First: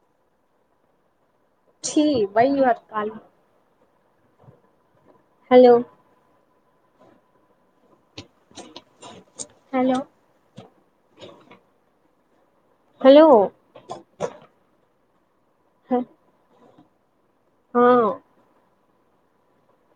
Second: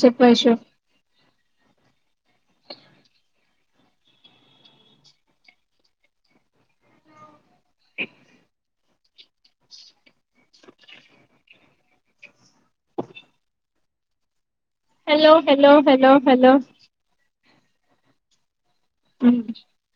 చెప్ ఐషు చీ why you are calling hello ఎ hello hello hello hello hello hello ఆ [unintelligible]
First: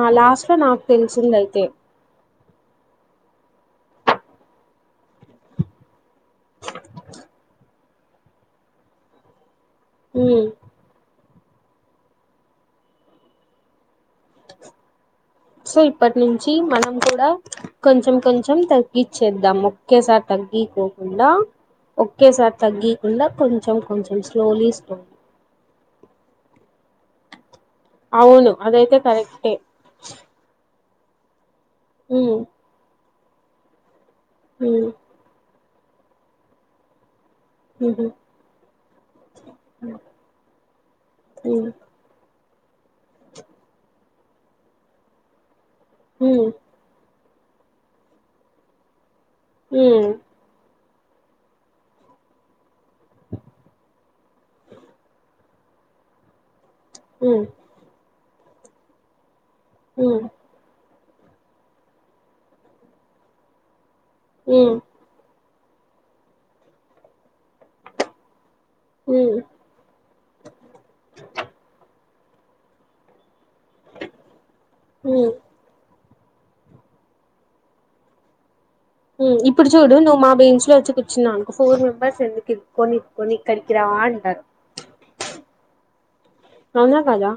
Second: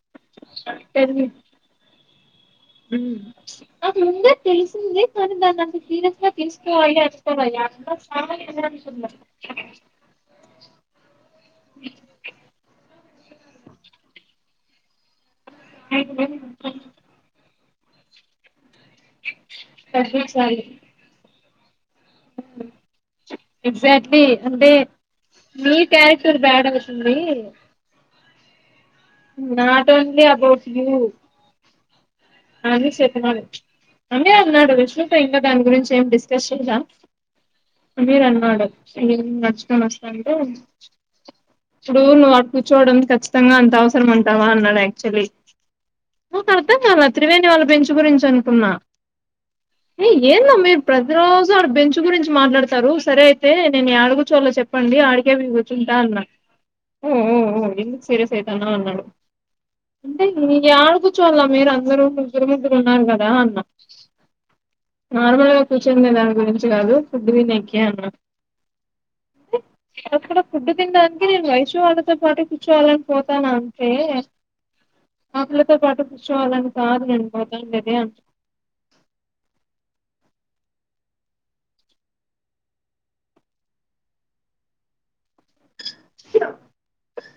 ఆ లాస్ట్ లో నాకు తెలిసిందయితే ఉమ్ నాకు ముందే తెలిసింది కానీ దాన్ని అంత సీరియస్ గాతీసుకో అయ అస్తయ అ ఎ అనుకున్న ఊమ్ [unintelligible] సో ఇప్పటి నుంచి మనం కూడా కొంచెం కొంచెం తక్ తగ్గిచ్చేద్దాం ఒక్కేసారి తగ్గించాలి తగ్గికోకుండా ఒకేసారి తగ్గికుండా కొంచెం కొంచెం స్లోలీ స్లోలీ క్యారక్టర్ బ్యాడ్ అవ దీ అదయితే not only about you um అది చె తినాలి అని అన్నాడు ఉమ్ విష్ణుపై ఇంకా దాని గురించి సేమ్ డిస్కషన్స్ ఆ ఉహు అమీర్ అన్నాడు మీకు [unintelligible] ఉమ్ చూడు నువ్వు కూర్చోవడం ఖచ్చితంగా అంత అవసరం అంటావా అన్నాడు యాక్చువల్లీ ఉమ్ నాకర్థం కాలా త్రివేణి వాళ్ళ బెంచ్ గురించి అనుకున్న ఏ ఎందమ్మే ప్రతి రోజు ఆడ బెంచ్ గురించి మాట్లాడ తరు సరే అయితే నేను యాడ కుచ్చోల్లో చెప్పండి ఆడికే తింటాండ్ర మ్మ్ సీరియస్ అయితాంద అన్నాడు ఉమ్ అంటే [unintelligible] చోల్లా మీరు అందరు ఉక్కిరిబిక్కిరి ఉన్నారు కదా అన్న ఉమ్ నార్మల్ గా [unintelligible] దాని గురించి కాదు ఫుడ్డు తినేకి అన్న ఉమ్ ఉమ్ [inaudible] ఫుడ్ తినడానికి [inaudible] పాటికి కుచ్చోలేక పో తనా అంటే ఉమ్ [unintelligible] పాటు చోలే [unintelligible] గట్టిగా అర్చు ఇప్పుడు చూడు నువ్వు మా బెంచ్ లో వచ్చి కూర్చున్నానుకో ఫోర్ మెంబర్స్ ఎందుకు ఇర్కొని ఇర్కొని ఇక్కడికి రా అంటారు అవునా కాదా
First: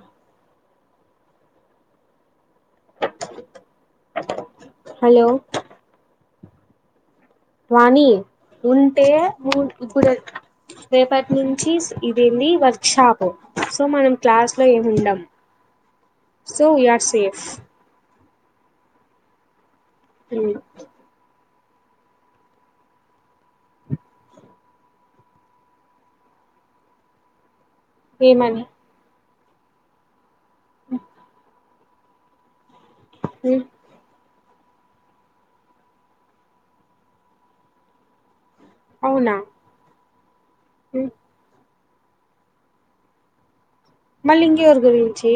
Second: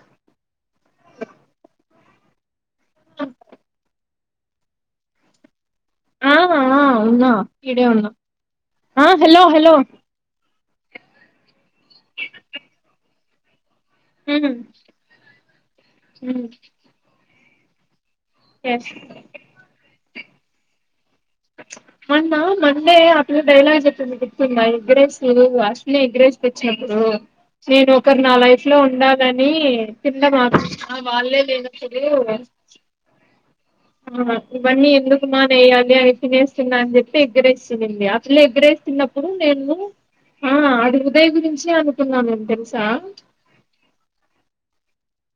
హలో ఆవు ఆవు ఉన్న వాణి ఉంటే హలో ఇప్పుడు రేపటి నుంచి ఇది ఏంది వర్క్ షాప్ సో మనం ఉమ్ క్లాస్ లో ఏముండం um so we are safe ఎస్ మ్మ్ అన్న మండే అట్లో డైలాగ్ చెప్పింది గుర్తుంద ఎగ్రేస్ అశ్విని ఎగ్రేస్ తెచ్చినప్పుడు నేను ఒకరు నా లైఫ్ ఏమని లో ఉండాల దాని [unintelligible] ఆ వాళ్లే లేద్ ఎటు ఉమ్, వాయిన్లో మరి ఆ ఈ బన్ని ఎందుకు మానేయాలి అయి తినేస్తున్నా అన్ చెప్పి ఎగ్ రైస్ తిన్నది అట్లే ఎగ్ రైస్ తిన్నపుడు అవునా నేను ఆ అది ఉమ్, హృదయ్ గురించి అను తిన్నా నేన్ తెలుసా మళ్లి ఇంకెవర్ గురించి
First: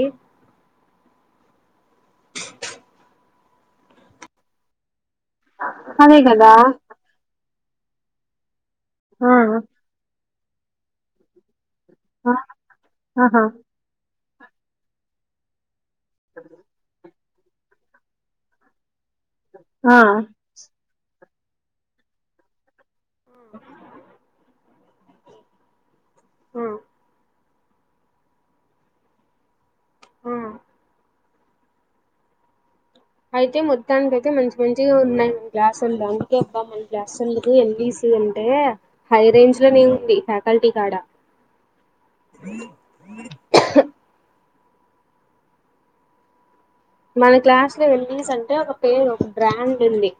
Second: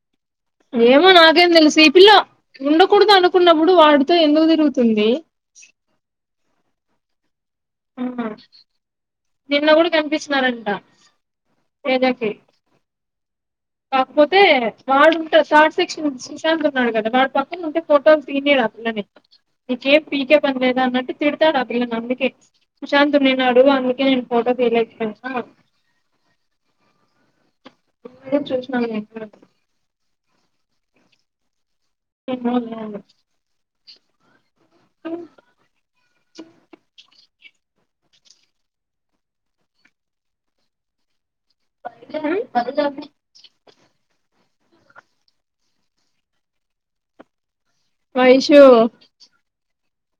ఏమో నాకేం తెలుసు ఈ పిల్ల ఉండకూడదు అనుకున్నప్పుడు వాడితో ఎందుకు తిరుగుతుంది అదే కదా ఉమ్ ఆ నిన్న కూడా కన్పిచ్ మరంటా ఆ ఆహా కాకపోతే వాడుంటే షాట్స్ సెక్షన్ సుశాంత్ ఉన్నాడు కదా వాడ్ పక్ సేల్ ఉంటే ఫొటోల్ తీయనియర్ అట్లనే ఆ నీకేం పీకే పన్లేదా అన్నట్టు తిడ్తాడ్ ఆ పిల్లను అందుకే సుశాంత్ నిన్నడు అందుకే నేను ఫోటో తీలేద్ తెల్సా ఉ ఏ చూష్న నేన్ ఎక్కడ ఆ. తిందోలేదో అయితే మొత్తానికయితే మంచి మంచిగా ఉన్నాయి మీ క్లాస్సులో అందుకే బ మంద్ క్ల సొ మికు ఎల్ బి సి అంటే హై రేంజ్ లోనే ఉంది ఫ్యాకల్టీ కాడా పర్లే పర్లేదని మన క్లాస్ సో ఎల్ఇస్ అంటే వైషు ఒక పేరు ఒక brand Delhi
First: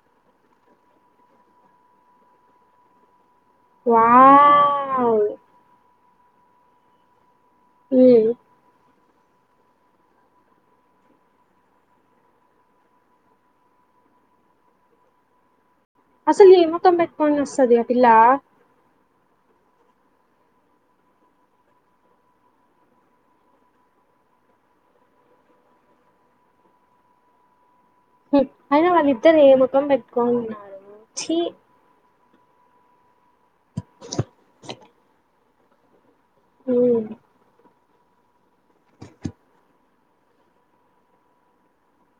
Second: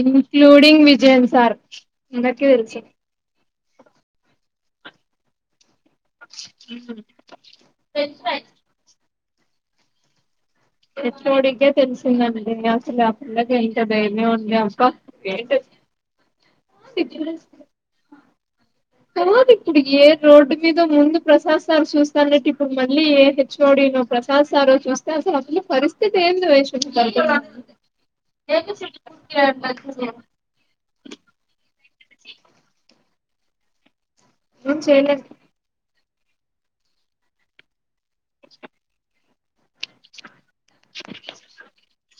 including Vijayan sir ఎందర్కి అల్సొ వావ్ మ్మ్ ఉమ్ తెల్సై హెచ్ ఒ డి కే తెలిసిందండి అసల ఆ పిల్లకి ఎంత ధైర్యమండి అసల్ అసలు ఏ మోకం బెట్టుకొని ఒస్తది ఆ పిల్లా. పోదు ఇప్పుడికి ఏ రోడ్డు మీదొ ముందు ప్రసాద్ సార్ చూస్తాన్నట్టు ఇప్పుడు మళ్ళీ ఏ హెచ్ఓడినో, ప్రసాద్ సారో చూస్తే అసలా పిల్ల పరిస్థితెంది వైష్ణ.? [unintelligible] హ్మ్ అయినా వాళ్ళిద్దరు ఏమొకం పెట్టుకొనున్నారు! చీ. చేయలేం ఊఊ. [unintelligible] [unintelligible]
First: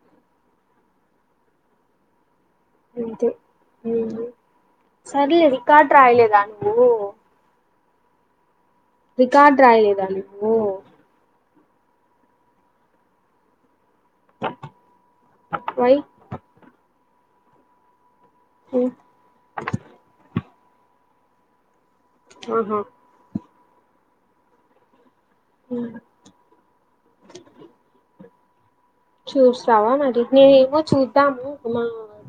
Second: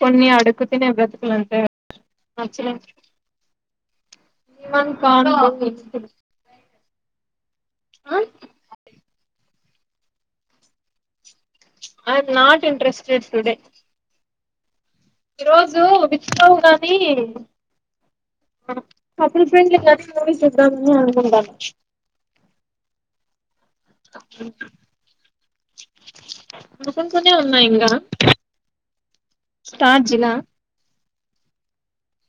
కొన్ని అడుక్కుతినే బ్రతుకులంతే. అంతే. ఊహ్మ్ వన్ కాన్ సర్లే, రికాడ్రాయలేదా నువ్వు? ! ఆ. రికాడ్రాయ్లేదా నువ్వు? I'm not interested today. ఈరోజు వై మిస్సవ్వు గానీ, ఉమ్ కపుల్ ఫ్రెండ్లీ [inaudible] మూవీ చూద్దామనీ. [unintelligible] ఆహా. ఉమ్ అనుకుంటూనే ఉన్న ఇంగా. చూస్తావా నా స్టార్ట్ జిలా కిడ్నీ ఎమో చూ. తాము, మా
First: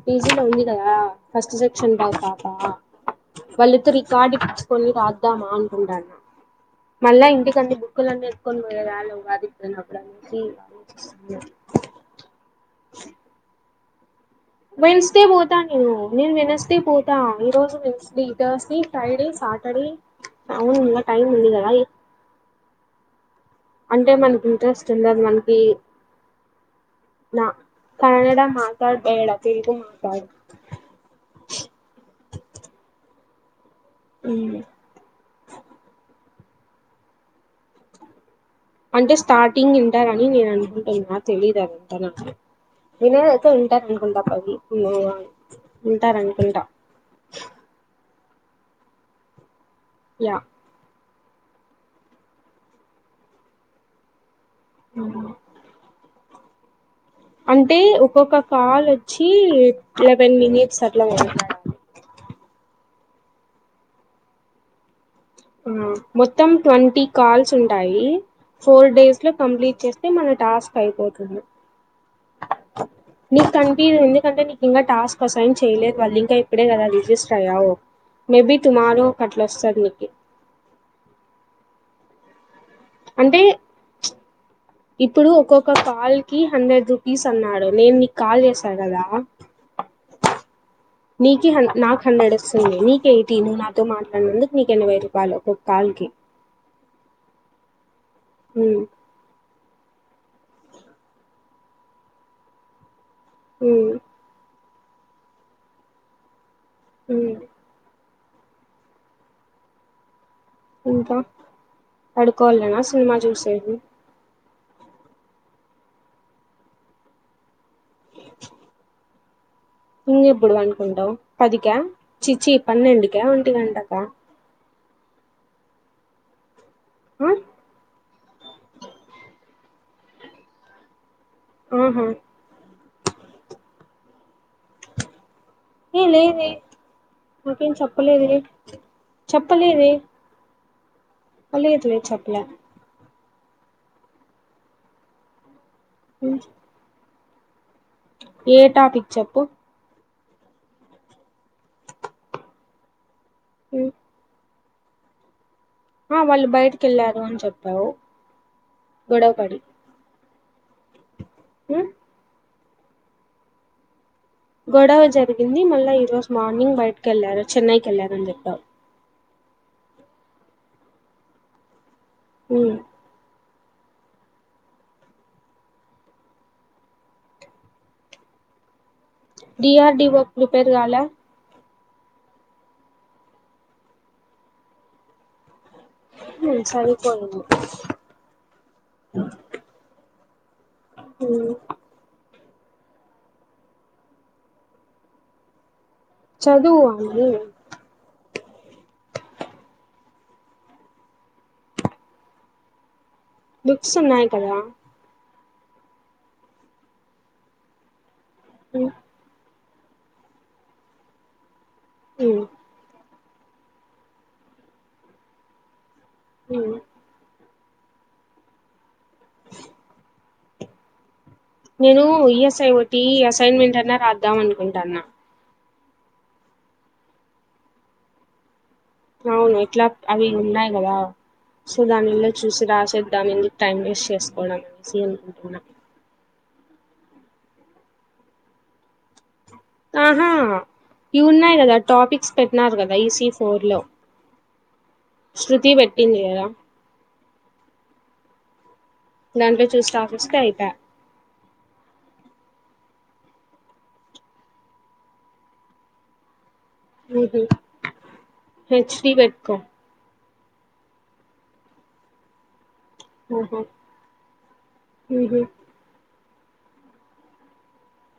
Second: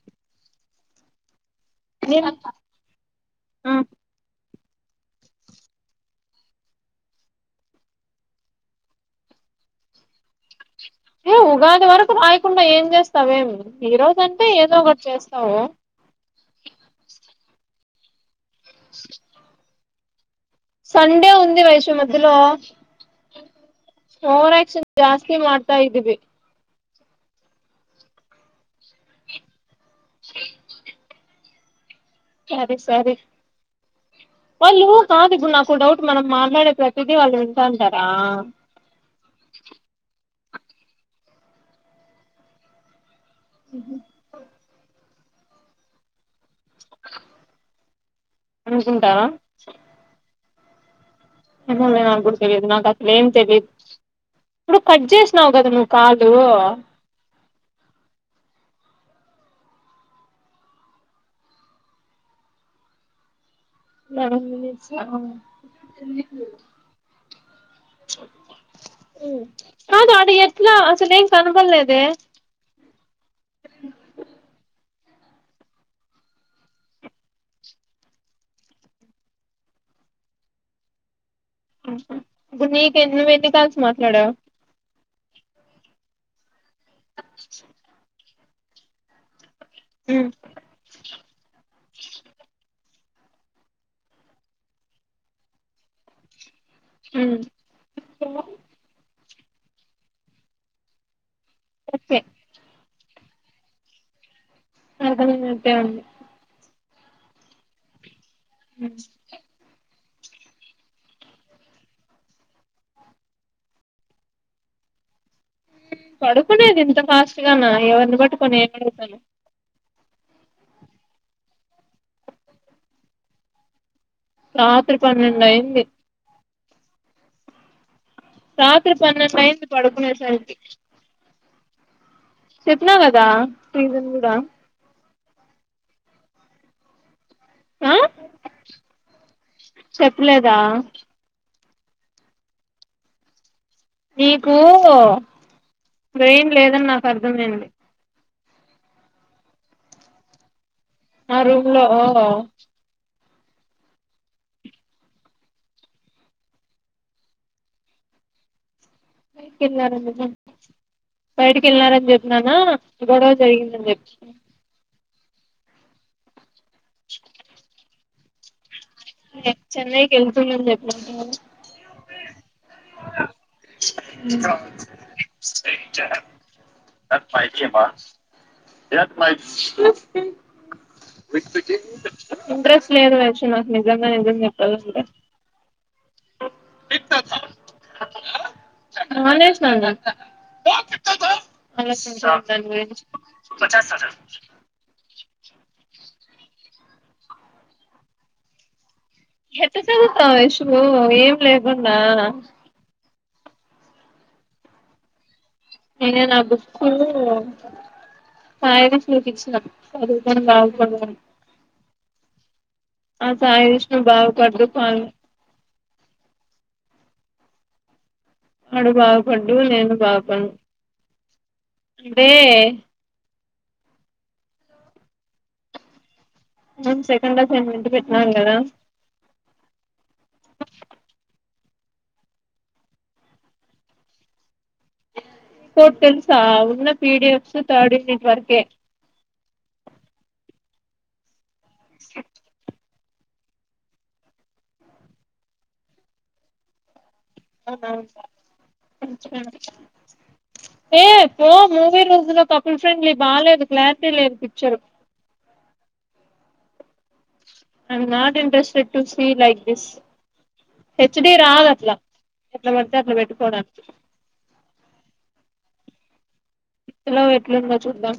పీజీలో ఉంది గదా. ! ఫస్ట్ సెక్షన్ బా నేను పాపా ఆ వాళ్లిదరికి కార్డు ఇచ్చ్. ఫుల్ రాద్దామా అన్కుంటాన్న. మళ్ళా ఇంటికీ అన్ని బుక్కులన్నెత్కొన్ పోయే [unintelligible] అప్పుడు అనేసి ఏ ఆలోచిస్తున్నా. ఉగా. ఇంత వరకు రాయకుండా ఏం జేస్తావేం, ఈరోజం వెన్సుడే బోతా నేను, నేను వెనస్డే పోతా ఈ రోజు Wednesday. Thursday, Friday, Saturday. అవును ఇంకా టైం సండే ఉంది కదా వైషు మధ్యలో. అంటే ఓవర్ యాక్షన్ మనకింట్రెస్ట్ ఉండదు జాస్తి మనకీ. మాడ్తా ఇదివి నా కన్నడ మతాడ్ బేడా తెలుగు మా. టాయీ. క్యబిడ్స్ స్వారీ. వాళ్ళు, కాదు ఇప్పుడు నాకొ డౌట్ మనం మా. మేడమ్ ప్రతిదీ వాళ్ళీంటాంటారా!? అంటే స్టార్టింగ్ వింటారని నేను అనుకుంటున్నా తెలియదు మో తనకు వినేదైతే వింటారనుకుంటరబ్బ అవి ఊమ్మ్ ఆ ఉంటారనుకుంటా అనుకుంటారా యా ఇప్పుడు నేను నాగ్గూడ తెలీదు నాకసలేం తెలీదు ఇప్పుడు కట్ చేసినావు కదా నువ్వు కాల్ నువ్వు అంటే ఒక్కొక్క కాల్ వచ్చి లెవెన్ మినిట్స్ అట్లా ఉంటాయా లెవెన్ మినిట్స్ మొత్తం ట్వంటీ కాల్స్ ఉంటాయి. ఫోర్ డేస్ లో కంప్లీట్ చేస్తే కాదు ఆడ మన ఎట్లా టాస్క్ అసలు ఏం అయిపోతుంది. కనపడలేదే నీక్కనిపీయదు ఎందుకంటే నీకింగా టాస్క్ అసైన్ చేయలేదు వాళ్ళు ఇంకా ఇప్పుడే కదా రిజిస్టర్ అయ్యావ్. మేబీ టుమారో అట్ల వస్తది నీకి హూ ఇప్పుడు నీకు నువ్వెన్ని కాల్స్ మాట్లాడావ్ ప్పుడు ఒక్కొక్క కాల్ కి హండ్రెడ్ రూపీస్ అన్నాడు నేను నీకు కాల్ చేస్ పగలా? మాట్లాడావు నీకీ హన్ నాకు హండ్రెండ్ వస్తోంది నీక్ ఎయ్ తిను నాతో మాట్లాడినందుకు నీకు ఎనబై రూపాయలు ఒక్కొ కాల్కి. హ్మ్ హ్మ్ కరక్టే హ్మ్ అర్థమైనట్టే ఉంది. హ్మ్ హ్మ్ ఇంకా హ్మ్ పడుకునేది ఇంత ఫాస్ట్ గానా ఎవర్ని పట్టుకొని ఏటడుగుతున్నావ్ ఇంకెప్పుడు పండుకుంటావు పదికా చీ చీ పన్నెండుకా ఒంటి గంటకా? రాత్రి పన్నెండు అయింది. హ రాత్రి పన్నెండైంది పడుకునేసరికి ఆహ చెప్పినా కదా రీజన్ కూడా ఏ లేదే నాకేం ఆ చెప్పలేదే, చెప్పలేదే చెప్పలేదా ఆ లేదులే చెప్పలా నీకూ ఇప్పుడేం లేదన్నావ్ అర్థమయింది ఏ టాపిక్ చెప్పు ఆ రూమ్ లో ఓ హు ఆ వాళ్ళు బయటికి వెళ్ళారు అని చెప్పావు గొడవ పడి బయటికి వెళ్లారు నిజం బయటకి ఉమ్ వెళ్నారని చెప్పినాన గొడవ జరిగింది అని చెప్పినా గొడవ జరిగింది మళ్ళా ఈ రోజు మార్ న్నింగ్ బయటకి ఎళ్ళారు చెన్నైకి ఎళ్ళారు అండి టా చెన్నైకి ఎళ్తున్నాం చెప్పినారు అంట కదా ఊ [unintelligible] [unintelligible] డిఆర్డిఓ ప్రిపేర్ కాలా ఇంట్రెస్ట్ లేదు వే చిన్న నిజంగా నిజం చెప్పాలంటే ఉమ్ సదుకో నువ్వు తా ఆలోచించుదు దాని పెంచు చదువ్వు వా మళ్ళీ ఎట్లా చదుత్తావ్ ఐషు ఏం లేకుండా బుక్స్ ఉన్నాయి కదా ఏ నా బుక్కు ఆ ఉమ్ ఏది స్లూకించినా చదుకొని బాగు పాడు ఊ ఆ సాయి యశ్వంత్ బాగు పడు పాడు ఉమ్ ఆడు బాగు పడూ నేను బాగ పడను నేనూ ఈఎస్ ఐ ఒకటీ ఏస్ అసైన్మెంట్ అన్నా రాద్దాం అనుకుంటాన్న మనం సెకండ్ అసైన్మెంట్ పెట్నాం కదా అవును ఎట్లా అవి ఉన్నాయి కదా సో దాన్ని ఇల్లే చూసి రాసేద్దాం ఎందుకు టైం వేస్ట్ చేసుకోవడం అని సేమ్ అనుకుంటున్నా ఆ ఉన్న పిడిఎఫ్స్ థర్డ్ యూనిట్ వర్కే ఆహా ఇఉన్నాయి కదా టాపిక్స్ పెట్టినారు కదా ఈ ఫోర్లో శృతీ పెట్టింది కదా అవున సరే దాంట్లో చూసి రాసేస్తే అయిపా ఏ పో మూవి రూల్స్ లో పప్ స్కూల్ ఫ్రెండ్లీ బాలేదు క్లారిటీ లేదు picture I am not interested H two D C పెట్టుకో లైక్ థిస్ హెచ్ డి రాదు అట్లా ఎట్లా పెడితే అట్లా ఓహో పెట్టుకోడానికి ఇలా ఎట్లుందో చూద్దాం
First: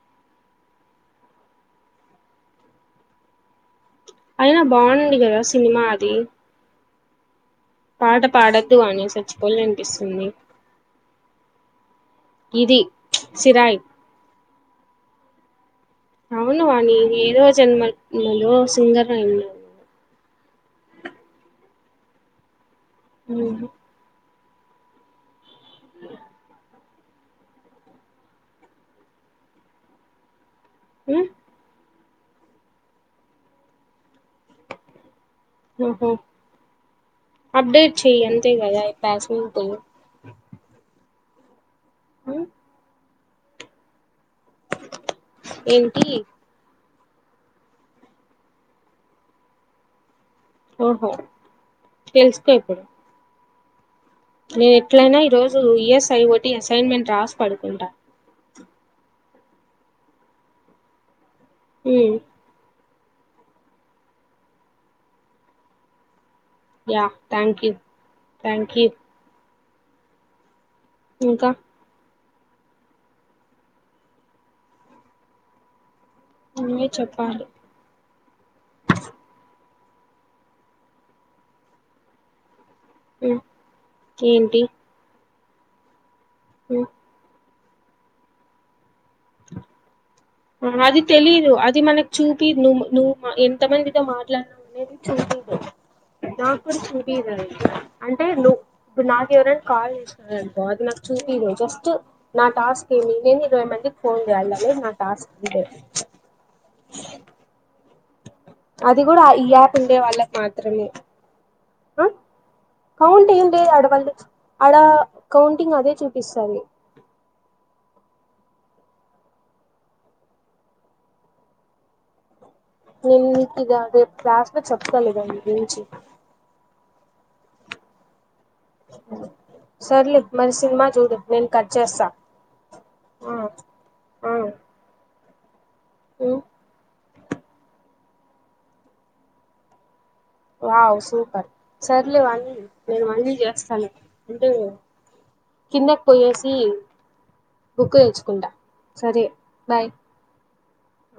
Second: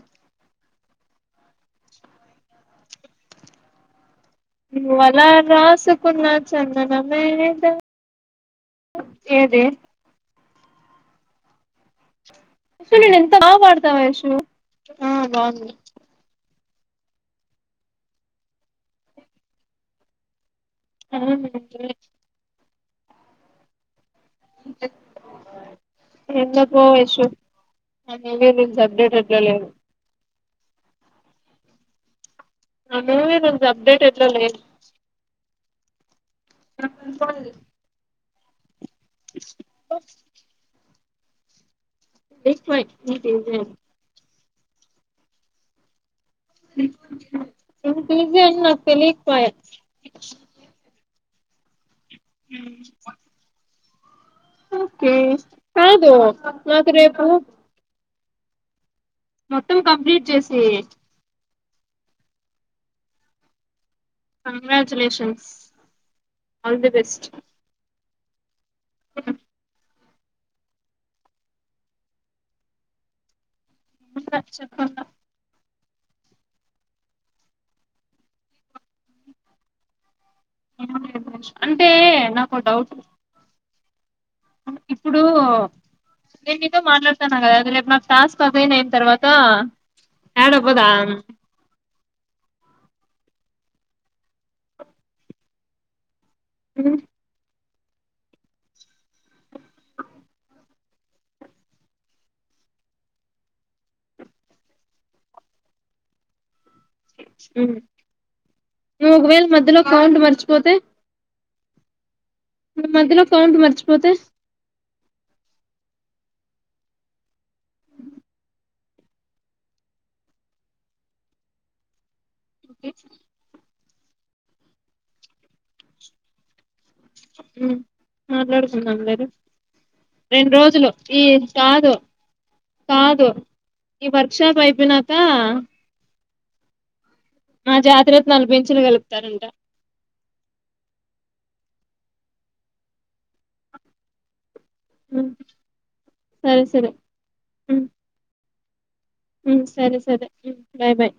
అయినా బాగుంది వల కదా సినిమా అది రాసుకున్నాచ్చ అ [unintelligible] పాట పాడొద్దు కానీ చచ్చిపోలు అనిపిస్తుంది ఇది ో న ఎంత సిరాయి పాడుతా వైషూ ఆ బాగుంది అవును వాణి ఏదో జన్మలో సింగర్ అయిన్నా ఆ ఉ ఎందుకు పో వైషూ [unintelligible] హ నువేం అప్డేట్ అయితే ఓహో అప్డేట్ చే్యను [unintelligible] పస్లుంట ఎపోయి [unintelligible] ఏమింటి జ నాకు తెలికుపోయా ఓహో తెలుసుకో ఇప్పుడు నేను ఓకే ఎట్లయినా ఈ రోజు కాదు ఈఎస్ఐ ఒకటి నాకు అసైన్మెంట్ రేపు రాసి పడుకుంటాను మొత్తం కంప్లీట్ చేసి హ congratulations all the yeah best thank you thank you ఇంకా చెప్పాలా నువ్వే చెప్పాలి అంటే నాకొ డౌట్ హ్మ్ ఏంటి ఇప్పుడు ఇప్పుడు నేను నితో హ్మ్ మాట్లాడతానగదా రేపు మన టాస్క్ అదే నైన్ తరువాత త అది తెలీదు అది మనకు చూపిరు నువ్ నువ్వు మా ఎంత మందితో మాట్లాడినావు అనేది చూసిండవ్ దా కూడాడు ఉమ్. చూడద [unintelligible] అంటే నువు ఇప్పుడు నాకు ఎవరైనా కాల్ చేసినారనుకో అది నాకు చూపిదు జస్ట్ నా టాస్క్ ఏమి నేను ఇరవై మందికి ఫోన్ చేయాలే అనేదే నాకు స్ [unintelligible] ఉ అది కూడా ఈ యాప్ ఉండే వాళ్ళకు మర్చిపోతే మాత్రమే ఆ నువ్వు మధ్యలో కౌంట్ ఏం లేదు అడ వాళ్ళు మర్చిపోతే అడ కౌంటింగ్ అదే చూపిస్తాంది నిల్కుది కాదు క్లాస్ లో చెప్పకోలేద నీ గురించి అ మాట్లాడుకుందాం లే రా సర్లే రెండు మరి సినిమా రోజులు చూడు ఈ నేను కట్ కాదు చేస్తా కాదు ఆ ఈ వర్కుషాప్ అయిపోయిన ఆ ఆ మా జాతి రత్నాలు బెమ్చులు కలుపుతారంట వావ్ సూపర్ సర్లే వాణి నేను మళ్ళీ చేస్తాను అంటే ఉమ్, కిందకి పోయేసి సరే సరే ఉమ్, బుక్కు తెచ్చుకుంటా సరే బాయ్ సరే సరే బై బై